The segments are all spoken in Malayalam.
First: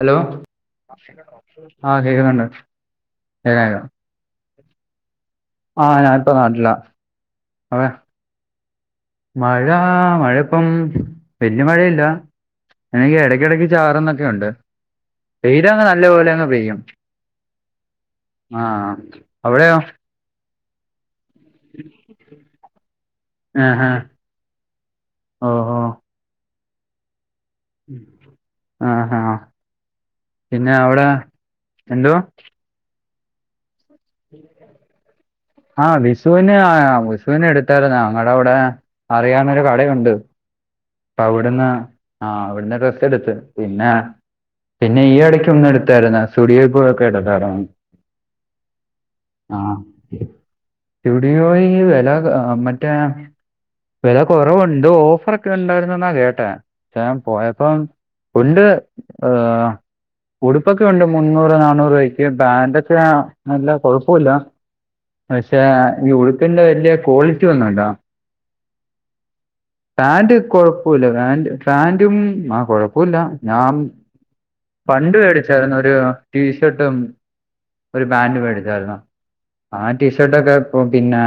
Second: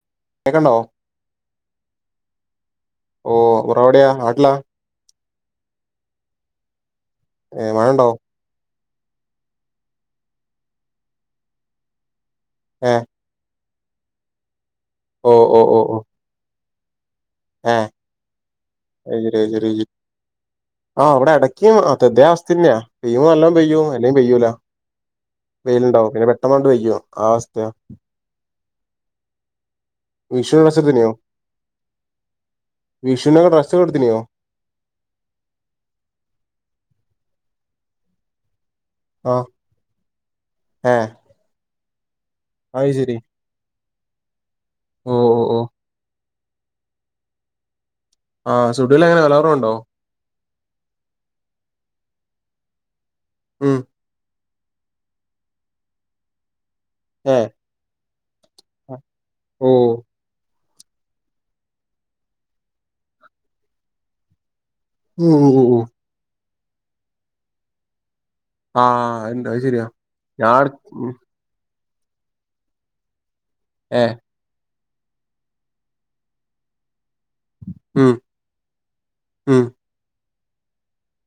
ഹലോ കേക്കണ്ടോ ആഹ് കേക്ക്ണ്ണ്ണ്ട് ഓ ബ്റോവിടെയ നാട്ടിലാ ആഹ് ഞാനിപ്പ നാട്ടിലാ. എ അതെ മാണോ മഴ മഴ ഇപ്പം വല്യ മഴയില്ല ഏ എങ്ങ എടക്കിടക്ക് ചാറന്നൊക്കെ ഉണ്ട്. ഓ ഓ ഓ ഓ ഇപ്പോലങ് പെയും. ഏ അവിടെയോ [unintelligible] ആഹ് അവിടെ എ യ്യോ അതതേ അവസ്ഥന്നാ. പെയ്യോ നല്ലാം പെയ്യോ ആഹാ അല്ലേ പെയ്യൂല. ഓഹോ വെയിലുണ്ടാവും പിന്നെ വെട്ട കൊണ്ട് പെയ്യോ ആ വസ്ഥ ആഹ് ഹാ. വിഷുവിന് പിന്നെ ഡ്രസ്സ് അവിടെ എന്തുവാ. വിഷുന് ട്രസ്സ് എടുത്തിനോ ആഹ വിഷുവിന് ആ വിഷുവിന എടുത്തരുന്നു ഞങ്ങളെവിടെ ആ അറിയാനൊരു കടയുണ്ട് ഏ അവിടുന്ന് ആ അവിടുന്ന് അത് ഡ്രസ് ശരി എടുത്ത്. പിന്ന പിന്നെ ഓ ഈ ഓ ഇടക്ക് ഓ ഒന്ന് എടുത്ത്. ചെലന സ്റ്റുട്ടിയിൽപോയൊക്കെ എടക്കാറാണ് ആഹ് സുഡിലെങ്ങനെ വലേറും ഉണ്ടോ സുഡിയോയിൽ വില അ മറ്റേ ഉം വില കുറവുണ്ട് ഓഫർ ഒക്കെ ഉണ്ടായിരുന്നൊന്ന് അറിയട്ടെ ഞാൻ ഏ പോയപ്പം [unintelligible] ഏഹ്. ഓ ഉടുപ്പൊക്കെ ഉണ്ട് മുന്നൂറ് നാന്നൂറുപയ്ക്ക് പാന്റെക്കെ നല്ല കൊഴപ്പൊല്ല ഉം ഉം പക്ഷേ ഉം ഉം ഈ ഉടുപ്പിന്റെ വലിയ ക്വാളിറ്റി ഒന്നുംണ്ട. ആഹ എന്താ അത് ശരിയാ. ഞാൻ കൊഴപ്പൊല്ല ഉം, ഫാൻ ഫാൻറും ആ കൊഴപ്പല്ല ഞാൻ ഏ പണ്ട് മേടിച്ചായിരുന്നു ഒരു ടീഷർട്ടും, ഒരു ഉം പാൻറ്മേടിച്ചായിരുന്നു ഉം ആ ടീഷർട്ടൊക്കെ ഇപ്പം പിന്നെ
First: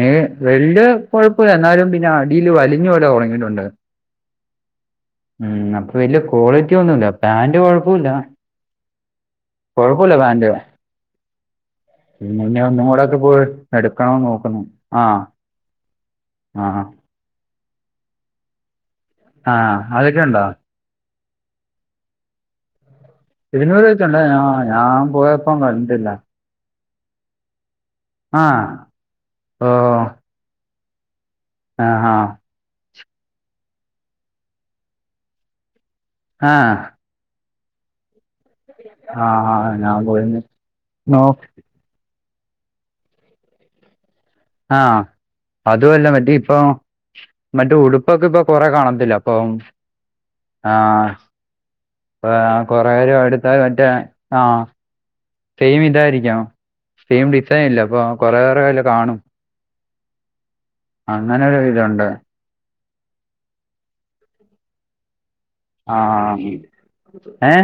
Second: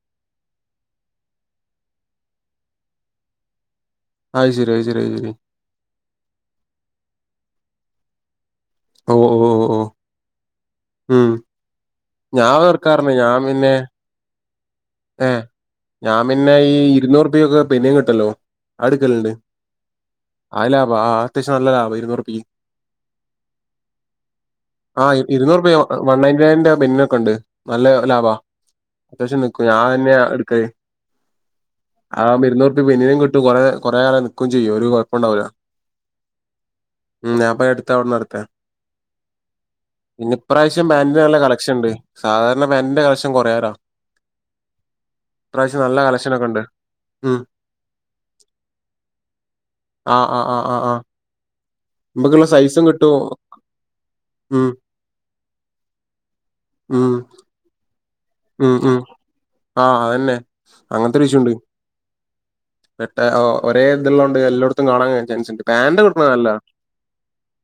നെ വെല്യയ കൊഴപ്പല്ല എന്നാലും പിന്നെ അടിൽ വലിഞ്ഞോലെ ഉണങ്ങിയിട്ടുണ്ട് ആയി ശരി, ആയി ശരി, ആയി ശരി. ഉം അപ്പൊ വല്യയ ക്വാളിറ്റി ഒന്നുമല്ല പാന്റ് കൊഴപ്പില്ല ഓ ഓ ഓ ഓ കൊഴപ്പല്ല പാന്റ് ഉം ഞാൻ പിന്നെ വെറുക്കാറുണ്ട് മോളെക്കെ പോയി എടുക്കാം നോക്കുന്നു ആ ഏ ഞാൻ പിന്നെ ഈ ആ ഇരുന്നൂറ് ഉറു പേയ്ക്കൊക്കെ പിന്നീം കിട്ടുല്ലോ അടുക്കലുണ്ട് ആ അതൊക്കെ ഉണ്ടോ ആ ലാഭ ആ ആ അത്യാവശ്യം നല്ല ലാഭം ഇരുന്നൂറു പ്പിം ഇതിനു ചെന്നെ ആ ഞാൻ പോയപ്പം കണ്ടില്ല [unintelligible] പിന്നൊക്കണ്ട് നല്ല ലാഭാ. ആ അത്യാവശ്യം നിക്കും. ഓ ഞാൻ തന്നെ [unintelligible] [unintelligible] ആ ആ ഇപ്പ ബന്നിനും കിട്ടും കൊറെ കൊറെ ഏറെ നിക്കും ചെയ്യും ഒരു കുഴപ്പം ഉണ്ടാവൂില്ല ആഹ ഉ ഞാൻപ്പ എടുത്ത അവിടെ നടത്ത ആ ആ ഞാൻ പോയി പിന്ന ഇപ്രാവശ്യം ബാൻറിന് നോ നല്ല കളക്ഷൻ ഉണ്ട് സാധാരണ പെനിന്റെ കളക്ഷൻ കുറയറാ ആ നല്ല അതുമല്ല മറ്റേ കളക്ഷനൊക്കെ ഇപ്പൊ ഉണ്ട് ഉം മറ്റേ ഉടുപ്പൊക്കെ ഇപ്പൊ കൊറെ കാണത്തില്ല അപ്പൊ ആ് ആ ആ ആ ആ ആ, നമ്മക്കുള്ള സൈസും കുറെ പേര് കിട്ടുമോ എടുത്താൽ മറ്റേ ആ ഉ സെയിം ഇതായിരിക്കാം ഉം സെയിം ഡിസൈൻ ഇല്ല അപ്പൊ കുറെ പേരുടെ ഉം കയ്യിൽ ഉം കാണും ആഹ അതന്നെ അങ്ങനത്തെ ഇഷ്യു അങ്ങനെ ഉണ്ട് ഒരു ഇതുണ്ട് പെട്ട ഒരെ ഇത് ഉള്ളോണ്ട് എല്ലായിടത്തും കാണാൻ ചാൻസ് ഉണ്ട് പാന്റ് കൊടുക്കണ ആഹ് നല്ലാ ഏ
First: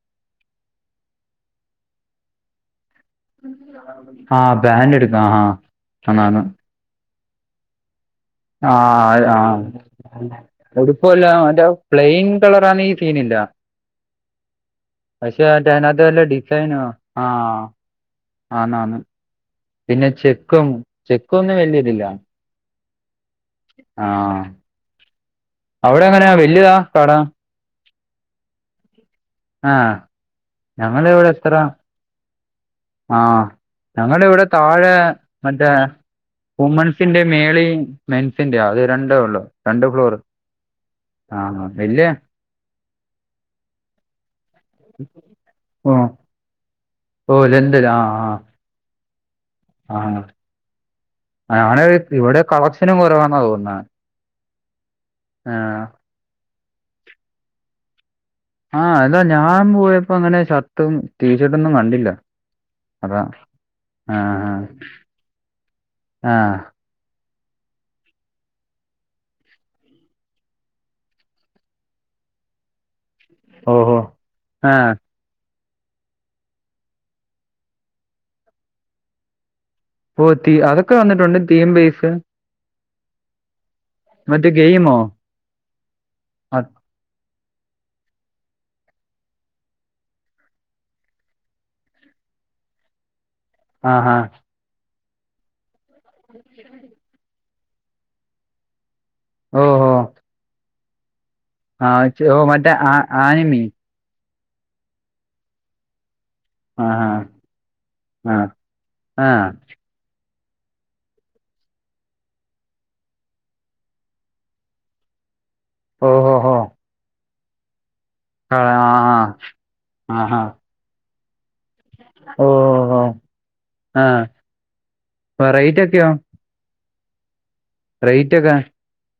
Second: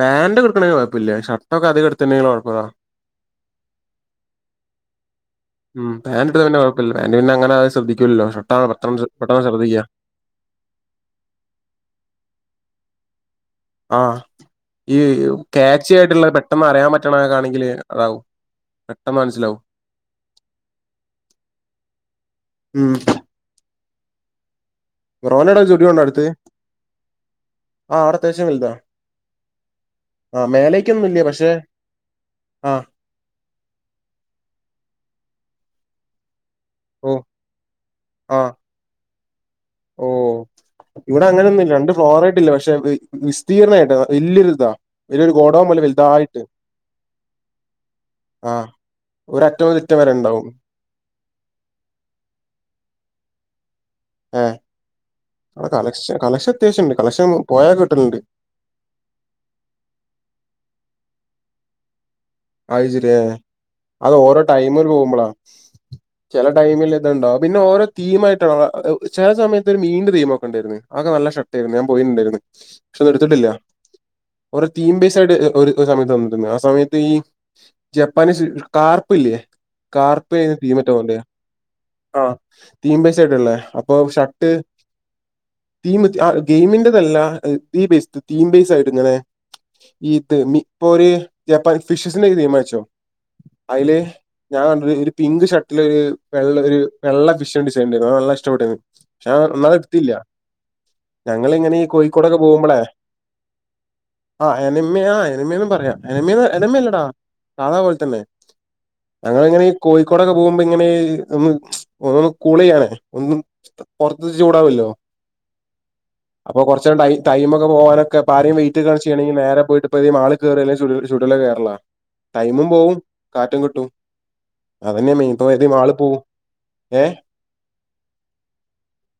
പാന്റ്ടുണെങ്ക കുഴപ്പമില്ല ഷട്ടക്കെ അത്ടുത്തിുണ്ടെങ്കിൽകുഴപ്പമാ ആഹ പാന്റ് എടുക്കാം ആഹ മം പാന്റ ഇട്ടാൽ കുഴപ്പമില്ല പാന്റ്ന്നെ അങ്ങനെത് ശ്രദ്ധിക്കൂല്ലോ പക്ഷെ ആഹ ആഹ എടുപ്പല്ല മറ്റ പ്ലെയിൻ കളറ ആന്ന ഈ സീനില്ല ആ ഈ പക്ഷെ മറ്റേ ക്യാച്ച് അതിനകത്ത് വല്ല ആയിട്ടുള്ളത് പെട്ടെന്ന് അറിയാൻ പറ്റണക്കൊണെങ്കിൽ അതാവും ആന്നാണ് പെട്ടെന്ന് മനസ്സിലാവും പിന്നെ ചെക്കും ചെക്കും ഒന്നും വലിയതില്ലാണ് ഉം ആഹ ബ്രോ നു അവിടെ സ്റ്റുഡിയോ അടുത്ത് വല്യതാ കട ആ് അവിടത്യാവശ്യം വലുതാ ആഹ് ആ ഞങ്ങള മേലേക്കൊന്നുംല്ല പക്ഷെ ആഹ് ആഹ ഞങ്ങളുടെ ഇവിടെ താഴെ മറ്റേ ഓ വുമൻസിന്റെ മേളി ആ മെൻസിന്റെ അത് രണ്ടേ ഉള്ളു രണ്ട് ഓ ഫ്ലോറ് ഇവിടെ അങ്ങനെയൊന്നുഇല്ല രണ്ട് ഫ്ലോർ ആയിട്ടില്ല പക്ഷെ വിസ്തീർണമായിട്ട് വല്ലരുതാ വലിയൊരു ഗോഡൗൺ പോലെ ഓ വലുതായിട്ട് ഓ ലണ്ടൻ ആ ആഹ് ആ ഒരറ്റ ചെറ്റം വരെ ഉണ്ടാവും ഞൻ ഇവിടെ കളക്ഷനും കുറവാ ന്നാ തോന്നുന്ന ഏ നടെ കളക്ഷൻ അത്യാവശ്യംണ്ട് കളക്ഷൻ പോയാൽ കിട്ടലുണ്ട് ആഹ അതാ ഞാൻ പോയപ്പോ അങ്ങനെ ഷർട്ടും ടീഷർട്ടൊന്നും കണ്ടില്ല ആശരിയാ അതാ അത് ആഹ് ഓരോ ആഹ് ടൈമില് പോകുമ്പളാ ചില ആഹ് ടൈമില് ഇണ്ടും പിന്നെ ഓരോ തീമായിയിട്ട ചില സയത്ത് ഒരു മീണ്ട തീമ ഒക്കെ ഉണ്ടായിരുന്നു ആക്കെ നല്ല ഷർട്ട്‌ ആായിരുന്നു ഞാൻ പോയിട്ടുണ്ടായിരുന്നു പക്ഷെ ഒ എടുത്തിട്ടില്ല ഓഹോ ര ആഹ് തീം ബേസ് ആയിട്ട് സമയത്ത് തന്നിട്ടുണ്ട് ആ സമയത്ത് ഈ ജപ്പാനീസ് കാർപ്പ് ഇല്ലേ ഓ തീ കാർപ്പ്ന്ന് തീമറ്റ അതൊക്കെ പോണ്ട വന്നിട്ടുണ്ട് തീം ബേസ് ആ തീം പേസ [unintelligible] മറ്റേ ഗെയിമോ തീം മിൻറതല്ല തീ ബേസ് തീം ബേസ് ആയിട്ട് ഇങ്ങനെ ഈത് ഇപ്പൊര് ജപ്പാൻ ഫിഷസിന്റെ നിയമാനിച്ചോ അതില് ആഹാ ഞാൻ കണ്ട്ക്കണ് ഒരു പിങ്ക് ഷർട്ടില് ഒരു വെള്ള ഒരു വെള്ള ഫിഷൻ ഡിസൈഡ്ണ്ടായിരുന്നു അ നല്ല ഇഷ്ടപ്പെട്ടരുന്നു പക്ഷെൻ എന്നാല ഓഹോ എടുത്തില്ല ഞങ്ങൾ ഇങ്ങനെ ആഹ് ചെ ഓ കോഴിക്കോടൊക്കെ മറ്റേ പോകുമ്പോളെ ആ ആനിമി ആഹ് എനിയാ എനിമയന്ന് പറയാ എനമ എനമ്മല്ലടാ ആഹാ കാണാ പോലെ തന്നെ ആഹ് ഞങ്ങൾ ആഹ് എങ്ങനെ കോഴിക്കോടൊക്കെ പോകുമ്പോ ഇങ്ങനെ ഒന്ന് ഒ കൂൾ ച്യ്യനെ ഒും പുറത്ത് ചൂടാവല്ലോ ഓഹോഹോ അപ്പൊ കൊറച്ചം ടൈമ ഒക്കെ പോകാനൊക്കെ ഇപ്പ ആരെയ ആഹ് വെയിറ്റ് കണ ആഹ് ചെയ്യണെങ്ക നേരെ പോട്ട് ഇഈ മാള് ആഹാ കേയറല്ലേ ചുലല്ല കറാ ടൈമും പോവും ഓഹോഹോ കാറ്റും കിട്ടും ആഹ് അതന്നെയാ മീൻ ഇപ്പ ഏത റേറ്റ് ആള് ഒക്കെയോ പോകവും ഏ റേറ്റ് ഒക്കെ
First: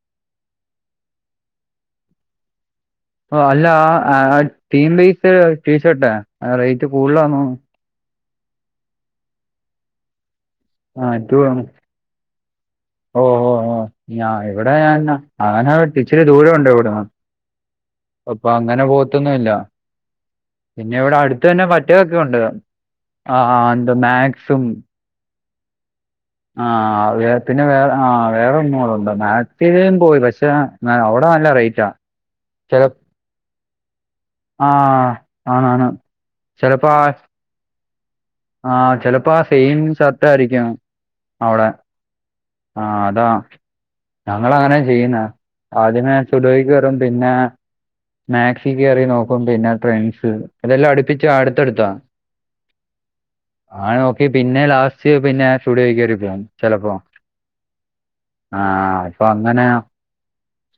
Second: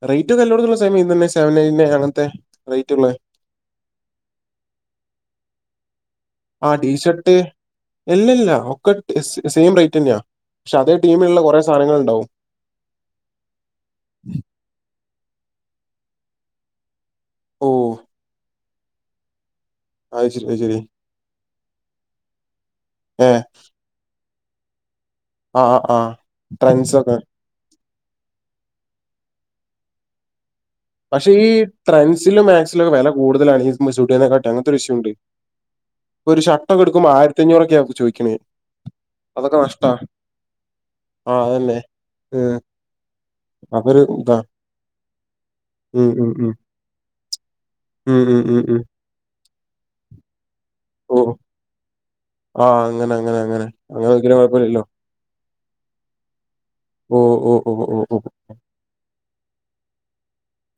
റേറ്റ് എള്ളോടുത്തുള്ള സെയിം ഇന്നെ സെവന ആണത്തെ റേറ്റുള്ള ഓ അല്ല തീം പീസ് ടീഷർട്ടേ റേറ്റ് കൂടുതലാ ഇല്ല ഇല്ല ഒക്കെ സെയിം റേറ്റ് തന്നെയാ പക്ഷെ അതേ ആഹ് എന്തു ടീമിലുള്ള വേണം കുറെ സാധനങ്ങൾ ഉണ്ടാവും ഓ ഓ ഓ ഞാ ഇവിടേ ഞാനെന്നാ അങ്ങന ഇച്ചിരി ദൂരം ഉണ്ട് ഇവിടന്ന് ഓഹ് അപ്പൊ അങ്ങനെ പോത്തൊന്നും ഇല്ല. അത് ശരി അത് ശരി പിന്നെ ഇവിടെ അടുത്ത് തന്നെ പറ്റീതൊക്കെ ഉണ്ട് ഏ ആഹ് എന്താ മാക്സും ആഹ് ആഹ് ആഹ് [unintelligible] പിന്നെ വേറെ ആ വേറെ ഒന്നും കൂടെ [unintelligible] [unintelligible] പോയി പക്ഷെ അവിടെ പക്ഷെ ഈ നല്ല റേറ്റാ ട്രെൻഡ്സിലും ചില മാക്സിലും വെല കൂടുതലാണ്. ഈ [unintelligible] ആ അങ്ങന്ത്തൊര്ഷ്യൂണ്ട്. ആണാണ് ഇപ്പൊരു ഷർട്ടൊക്കെടുക്കുമ്പോ ആയിരത്തഞ്ഞൂറൊക്കെയാ ചോദിക് ആഹ് ചെലപ്പോ ആ സെയിം ഷർട്ടാരിക്കും ആ അവിടെ! അതന്നെ ഉം ആഹ് അതാ അതൊരു ഇതാ ഞങ്ങളങ്ങനാ ചെയ്യുന്നേ ഉം ആദ്യമേ ഉം ഉം സുഡിയോയിൽ കേറും പിന്നെ ഉം ഉം ഉം മാക്സി ഉം കേറി നോക്കും. പിന്നെ ട്രെൻഡ്സ് [unintelligible] ഇതെല്ലാം അടുപ്പിച്ച അടുത്തടുത്താ- ആഹ് അങ്ങനെ അങ്ങനെ. [unintelligible] ആഹ് അങ്ങനെ നോക്കി നോക്കിയാ പിന്നെ കുഴപ്പമില്ലല്ലോ ലാസ്റ്റ് പിന്നെ സ്റ്റുഡിയോ കേറി ചെലപ്പോ ഓ ഓ ഓ ഓ ഓ ആഹ് ഇപ്പൊ അന്നന്നെ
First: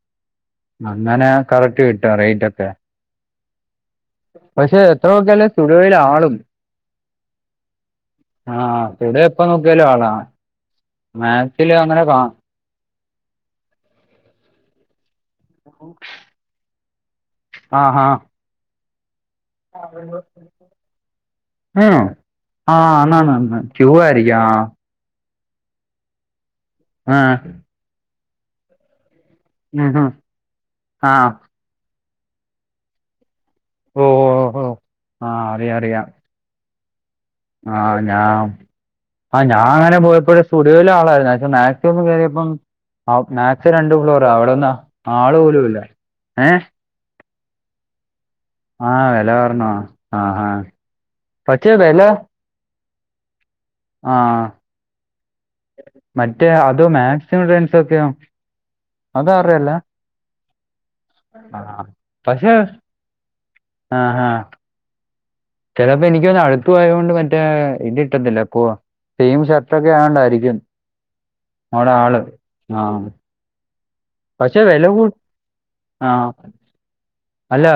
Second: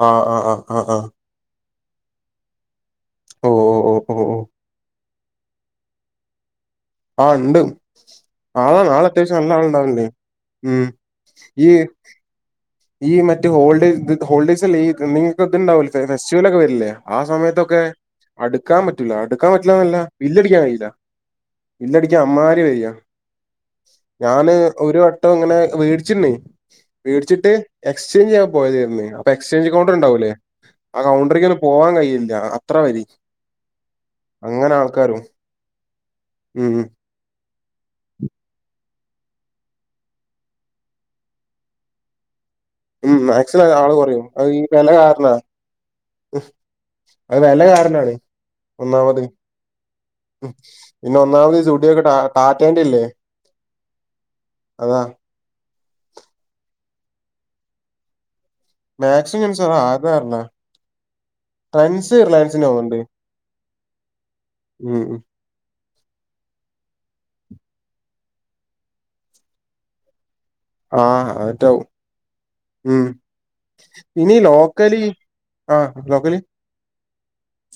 ആഹ് ആഹ് ആഹ് അങ്ങനെ കറക്റ്റ് കിട്ടോ? റേറ്റക്കെ ഓഹ്‌ ഓഹ്‌ പക്ഷെ എത്ര നോക്കിയാലും സുഡിയോയിൽ ആള് ആഹ് ണ്ട്. ആടാ ആഹ് നാളെ സുഡോ അത്യാവശ്യം എപ്പ നല്ല ആള് നോക്കിയാലും ഉണ്ടാവല്ണ്ട് ആളാ. ഉം ഈ മാക്സില് അങ്ങനെ കാ ഈ മറ്റേ ഹോൾഡ് ഹോൾഡേസല്ലേ ഇയ്യ് തന്നീ ണ്ടാവലൊ ചെല ഫെസ്റ്റിവെല് ഒക്കെ വരില്ലേ ആ സമയത്തൊക്കെ ആഹാ അടുക്കാൻ പറ്റില്ല അടുക്കാൻ പറ്റില്ലാ എന്നല്ല ആണോ? ബില്ല് അടിക്കാൻ കഴിയില്ല ആഹ് ബില്ലടിക്കാൻഅമ്മാര് [unintelligible] ആന്നാന്നാന്ന് ക്യൂ ആയിരിക്കും ഞാന് ആഹ്. ഒരുവട്ടം ട്ടോ ഇങ്ങനെ വേട്ച്ചുണ് ആഹ് വേടിച്ചിട്ട് എക്സ്ചേഞ്ച് ചെയ്യാൻ പോയതായിരുന്നു പ്പൊ എക്സ്ചേഞ്ച് കൗണ്ടർ ഉം ഉം ഉണ്ടാവൂല്ലേ. ആ ആഹ് കൗണ്ടറിക് തന്നെ പോവാൻ കഴിയില്ല. അത്ര വരി ഓഹ് ഓഹ് അങ്ങനെ ഓഹ് ആൾക്കാരും ആഹ് ഉം ആഹ ഞാം ആ ഞാൻ അങ്ങനെ പോയപ്പോയ് സ്റ്റുഡിയോയിൽ ആളായിരുന്നു. മാച്ച് കേറിയപ്പം ഉം ആമാച്ച് മാക്സിമം രണ്ട് ആള് ഫ്ലോറ. കുറയും അത് അവിടെ ഈ ഒന്നും വില കാരണാ ആള് പോലും ഇല്ല ഉം, ഏ അത് വെല കാണണം അവര് ആ ഒന്നാമത്, വില കാരണമാ ആ ആ പിന്നെ ഒന്നാമത് പക്ഷെ വില സ്റ്റുഡിയേറ്റാറ്റന്റി ഇല്ലേ ആഹ് അതാ മറ്റേ അതോ [unintelligible] മാക്സും അതാരുടെയല്ല [unintelligible] അതാര്ന്നൊ ആ [unintelligible] [unintelligible] ആഹ് ആഹ് ഉം ഉം ചെലപ്പോ [unintelligible] [unintelligible] പോയത് കൊണ്ട് മറ്റേ ഇത് ഇട്ടത്തില്ല [unintelligible] സെയിം ഷർട്ട്‌ ഒക്കെ ആയോണ്ടായിരിക്കും ആഹ് അതെറ്റാവും അവിടെ ആള് ആ ഉം. ഇനി പക്ഷെ വില കൂ നോക്കലിൽ ആഹ് ആ നോക്കല്. അല്ല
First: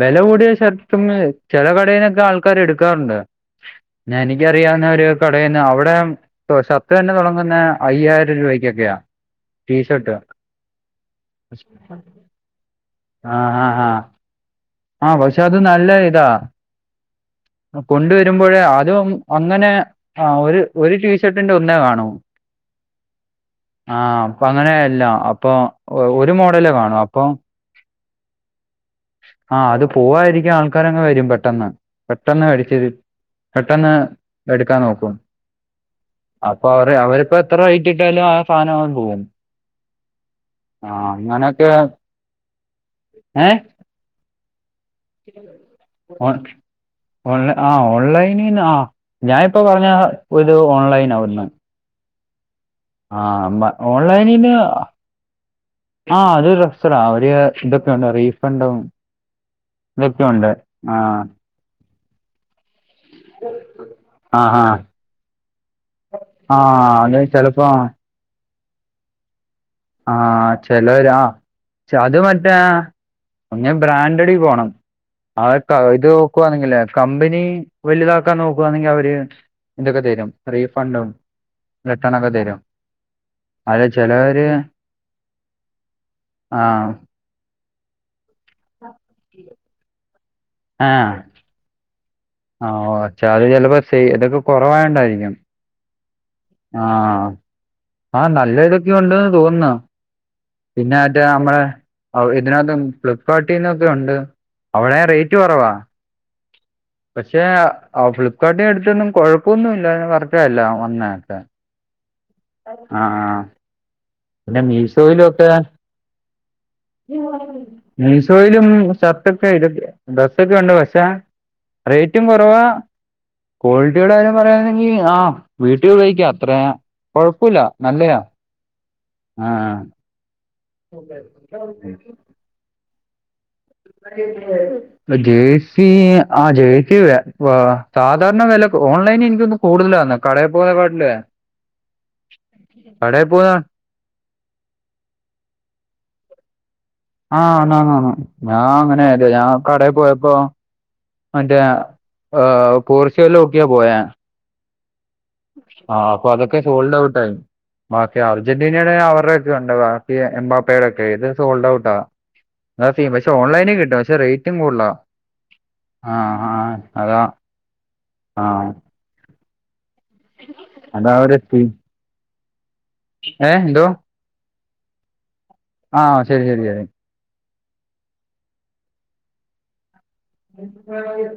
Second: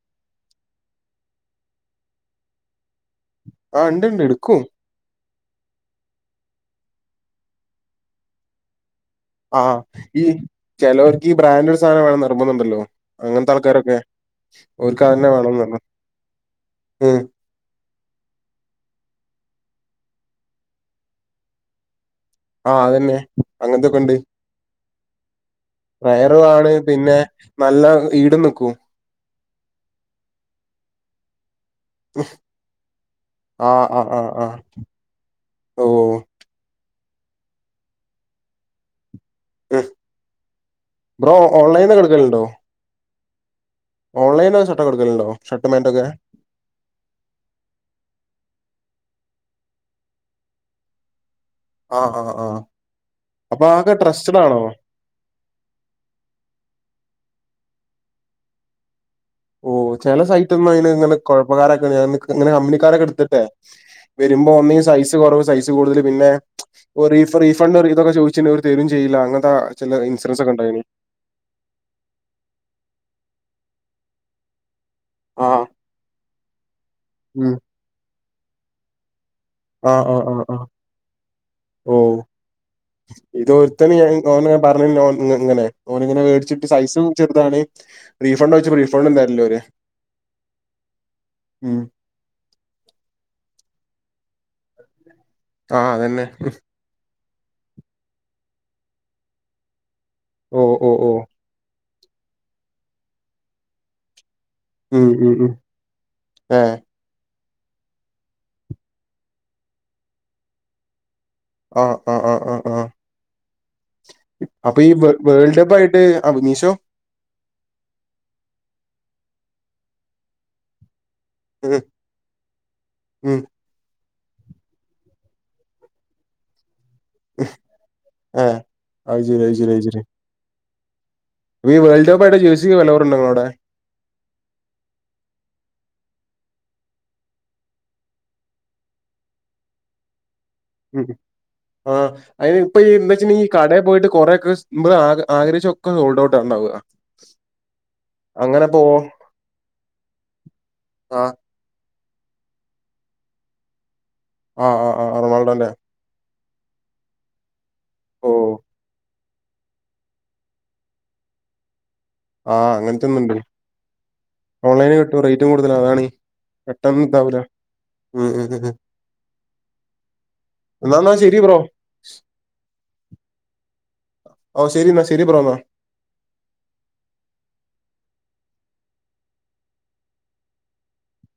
വെല കൂടിയ ഷർട്ടും ചെല കടയിനൊക്കെ ആൾക്കാാര് എടുക്കാറുണ്ട്. ആഹ് ഇണ്ട് ഇണ്ട് നനിബി എടുക്കും അറ്യാവുന്ന ഒരു. ട്ടൊടെന്ന അവിടെ ട്ടൊ ഷർട്ട്‌ തന്നെ തൊടങ്ങുന്നെ അയ്യായിരം രൂപയ്ക്ക്യൊക്കെയാ. ആഹ് ഈ ചെലവർക്ക് ഈ ബ്രാൻഡഡ് സാധനം വേണം നിർമ്മുന്നുണ്ടല്ലോ അങ്ങനത്തെ ആൾക്കാരൊക്കെ ഓർക്ക് ആഹ് അതന്നെ പക്ഷെ അത് വേണംന്ന് പറഞ്ഞു നല്ല ഇതാ. ഉം കൊണ്ടുവരുമ്പോഴ അതും അങ്ങനെ ആ ഒരു ഒരു ടീഷർട്ടിന്റെ ഒന്നേ കാണൂ ആഹ് അതന്നെ അങ്ങനത്തൊക്കെ ഉണ്ട് ആഹ് പ്പങ്ങനെയല്ലാ അപ്പൊ ഒ ഒരു റയറും ആണ് മോഡല് വാണം പിന്നെ അപ്പം. നല്ല ഈടും നിക്കും ആഹ് അത് പോവായിരിക്കാൻ ആൾക്കാരങ്ങെ വരും പെട്ടെന്ന് പെട്ടെന്ന് ആഹ് പടിച്ചിത്പെട്ടെന്ന് ആഹ് ആഹ് ആഹ് എടുക്കാൻ നോക്കും ഓഹ് അപ്പൊ അവര് അവരിപ്പോ എത്ര റേറ്റ്ട്ടാലും ആ സാധനം അങ്ങട് പോകും ആഹ് ബ്രോ അങ്ങനൊക്കെ ഓൺലൈനിന്ന് ഒക്കെ ഏഹ് ഓൺലൈന ഷർട്ടക്ക എടുക്കലുണ്ടോ ഷർട്ട പാൻറക്കെ ഓൺ ഓൺലൈ ആ ഓൺലൈനിന്ന് ആ ഞാനിപ്പോ പറഞ്ഞ ഒരു ഓൺലൈൻനഒന്ന് ആഹ് ആഹ് ആഹ് ആഹ അപ്പൊ അതൊക്കെ ട്രസ്റ്റഡ് ഓൺലൈനിന്ന് ആണോ? ആഹ് അതൊരു രസത്തിനാ അവര് ഇതൊക്കെയ ഉണ്ട് റീഫണ്ടും ഓ ചില ഇതൊക്കെ ഉണ്ട് സൈറ്റ് ഒന്നും ആ അയിന് കൊഴപ്പക്കാരൊക്കണ്ട്അങ്ങനെ കമ്പിനിക്കാരൊക്കെ എടുത്തിട്ടെ ആ വരുമ്പോ ആ ഒന്ന സൈസ് കുറവ സൈസ് കൂടുതൽ പിന്നെ ആ അത് ചിലപ്പോ റീഫണ്ട് ഇതൊക്കെ ചോദിച്ചിട്ടു ഇവര് തരും ചെയ്യില്ല അങ്ങനത്തെ ചില ഇൻസിഡൻസ് ആഹ ഒക്കെ ഉണ്ടായിനി. ചിലരാ അത് മറ്റേ ഒ ബ്രാൻഡഡി പോണം ആ ആഹ് ഇത് നോക്കുവാണെങ്കിൽ കമ്പനി ഉം വലുതാക്കാൻ നോക്കുവാണെങ്കി അവര് ഇന്തൊക്കെ ആഹ് ആഹ് തരും ആഹ് ആഹ് റീഫണ്ടും റിട്ടേൺ ഓഹ് ഒക്കെ തരും അല്ല ഇതൊരുത്തന് ഞാൻ ചിലവര് ഓന് പര്ഞ്ഞിഞ് ഓൻ ഇങ്ങനെ ഓനങ്ങനെ മേടിച്ചിട്ട് ആഹ് സൈസ് ചെറുതാണ് റീഫണ്ട് ചോദിചപ്പ റീഫണ്ട് എ ആ ഉം ആ ഓച്ചാ അത് ചിലപ്പോ ഇതൊക്കെ കുറവായണ്ടായിരിക്കും ആഹ അതന്നെ ആഹ് ആഹ് നല്ല ഇതൊക്കെ ഉണ്ട്ന്ന് തോന്നുന്നു ഓഹ് പിന്നെ ഓഹ് മറ്റേ ഓഹ് നമ്മള അവ്ടെ ഇതിനകത്ത് ഫ്ലിപ്കാർട്ടിൽന്നൊക്കെ ഉണ്ട് അവിടെ ഉം ഉം റേറ്റ് ഉം കുറവാ ഏഹ് പക്ഷേ ഫ്ലിപ്കാർട്ടിനടുത്തൊന്നും കൊഴപ്പൊന്നു ഇല്ല പറഞ്ഞ വന്ന തൊക്കെ ആഹ ആ ആ ആ ആ ആ ആ അപ്പൊ ഈ വേൾഡ് കപ്പ് ആയിട്ട് അഭിനീഷോ മീശോയിലും ഷർട്ട്ഷർട്ടൊക്കെയുണ്ട് പക്ഷേ ഉം റേറ്റും കുറവാ ഉം ക്വാളിറ്റിയുടെ കാര്യം പറയാണെങ്കിൽ ആ വീട്ടിൽ ഉപയോഗിക്കാ അത്ര ഉം കുഴപ്പമില്ല നല്ലതാ ഏഹ് അത് ശരി അത് ശരി അത് ശരി ഒക്കെ ഈ വേൾ്ഡ്കപ്പായിട്ട ജേഴ്സിക്ക് വില കുറവുണ്ടോ അവിടെ [inaudible] ജേഴ്സി ആ ജേഴ്സി സാധാരണ വില ഓൺലൈനി എനിക്കൊന്ന് കൂടുതലാന്ന കട പോയ ഉം ആ് അതിന് ഇപ്പൊ എന്താ കടയിൽ പോയ വെച്ചിട്ടുണ്ടെങ്കിൽ കടയ പോയിട്ട് കൊറെക്കെ മ്പ് ആ ആഗ്രഹിച്ചൊക്കെ റോൾഡ ഔട്ടണ്ടാവുക ആഹ് ആന്ന് ആന്ന് ആന്ന്ഞാൻ അങ്ങനെല്ല ഞാൻ കടയിൽ പോയപ്പോ ആഹ് മറ്റ ഏഹ് പോർച്ചുഗലോക്കിയാ പോയാ ആ ആ ആ റൊണാൾഡോ അല്ലേ ആ് അപ്പൊ അതൊക്കെ സോൾഡ് ഔട്ട് ആയി ബാക്കി ഓഹ് അർജന്റീനയുടെ അവരുടെ ഇത്കണ്ട ബാക്കി എംബാ പേരൊക്കെ ഇത് സോൾഡ് ഔട്ടാ ആഹ് പക്ഷെ അങ്ങനത്തൊന്നുണ്ട് ഓൺലൈനി കിട്ടും പക്ഷെ റേറ്റും കൂടുതലാ ആ ആ ട്ടെന്ന് ഉണ്ടാവൂല ഉം ഉ എന്നാന്നാ അതാ ഒരു ശരി ബ്രോ സീൻ ഏഹ് എന്തോ ഓ് ശരിന്നാ ശരി ബ്രോന്ന ആ ശരി ശരി ശരി. ശരി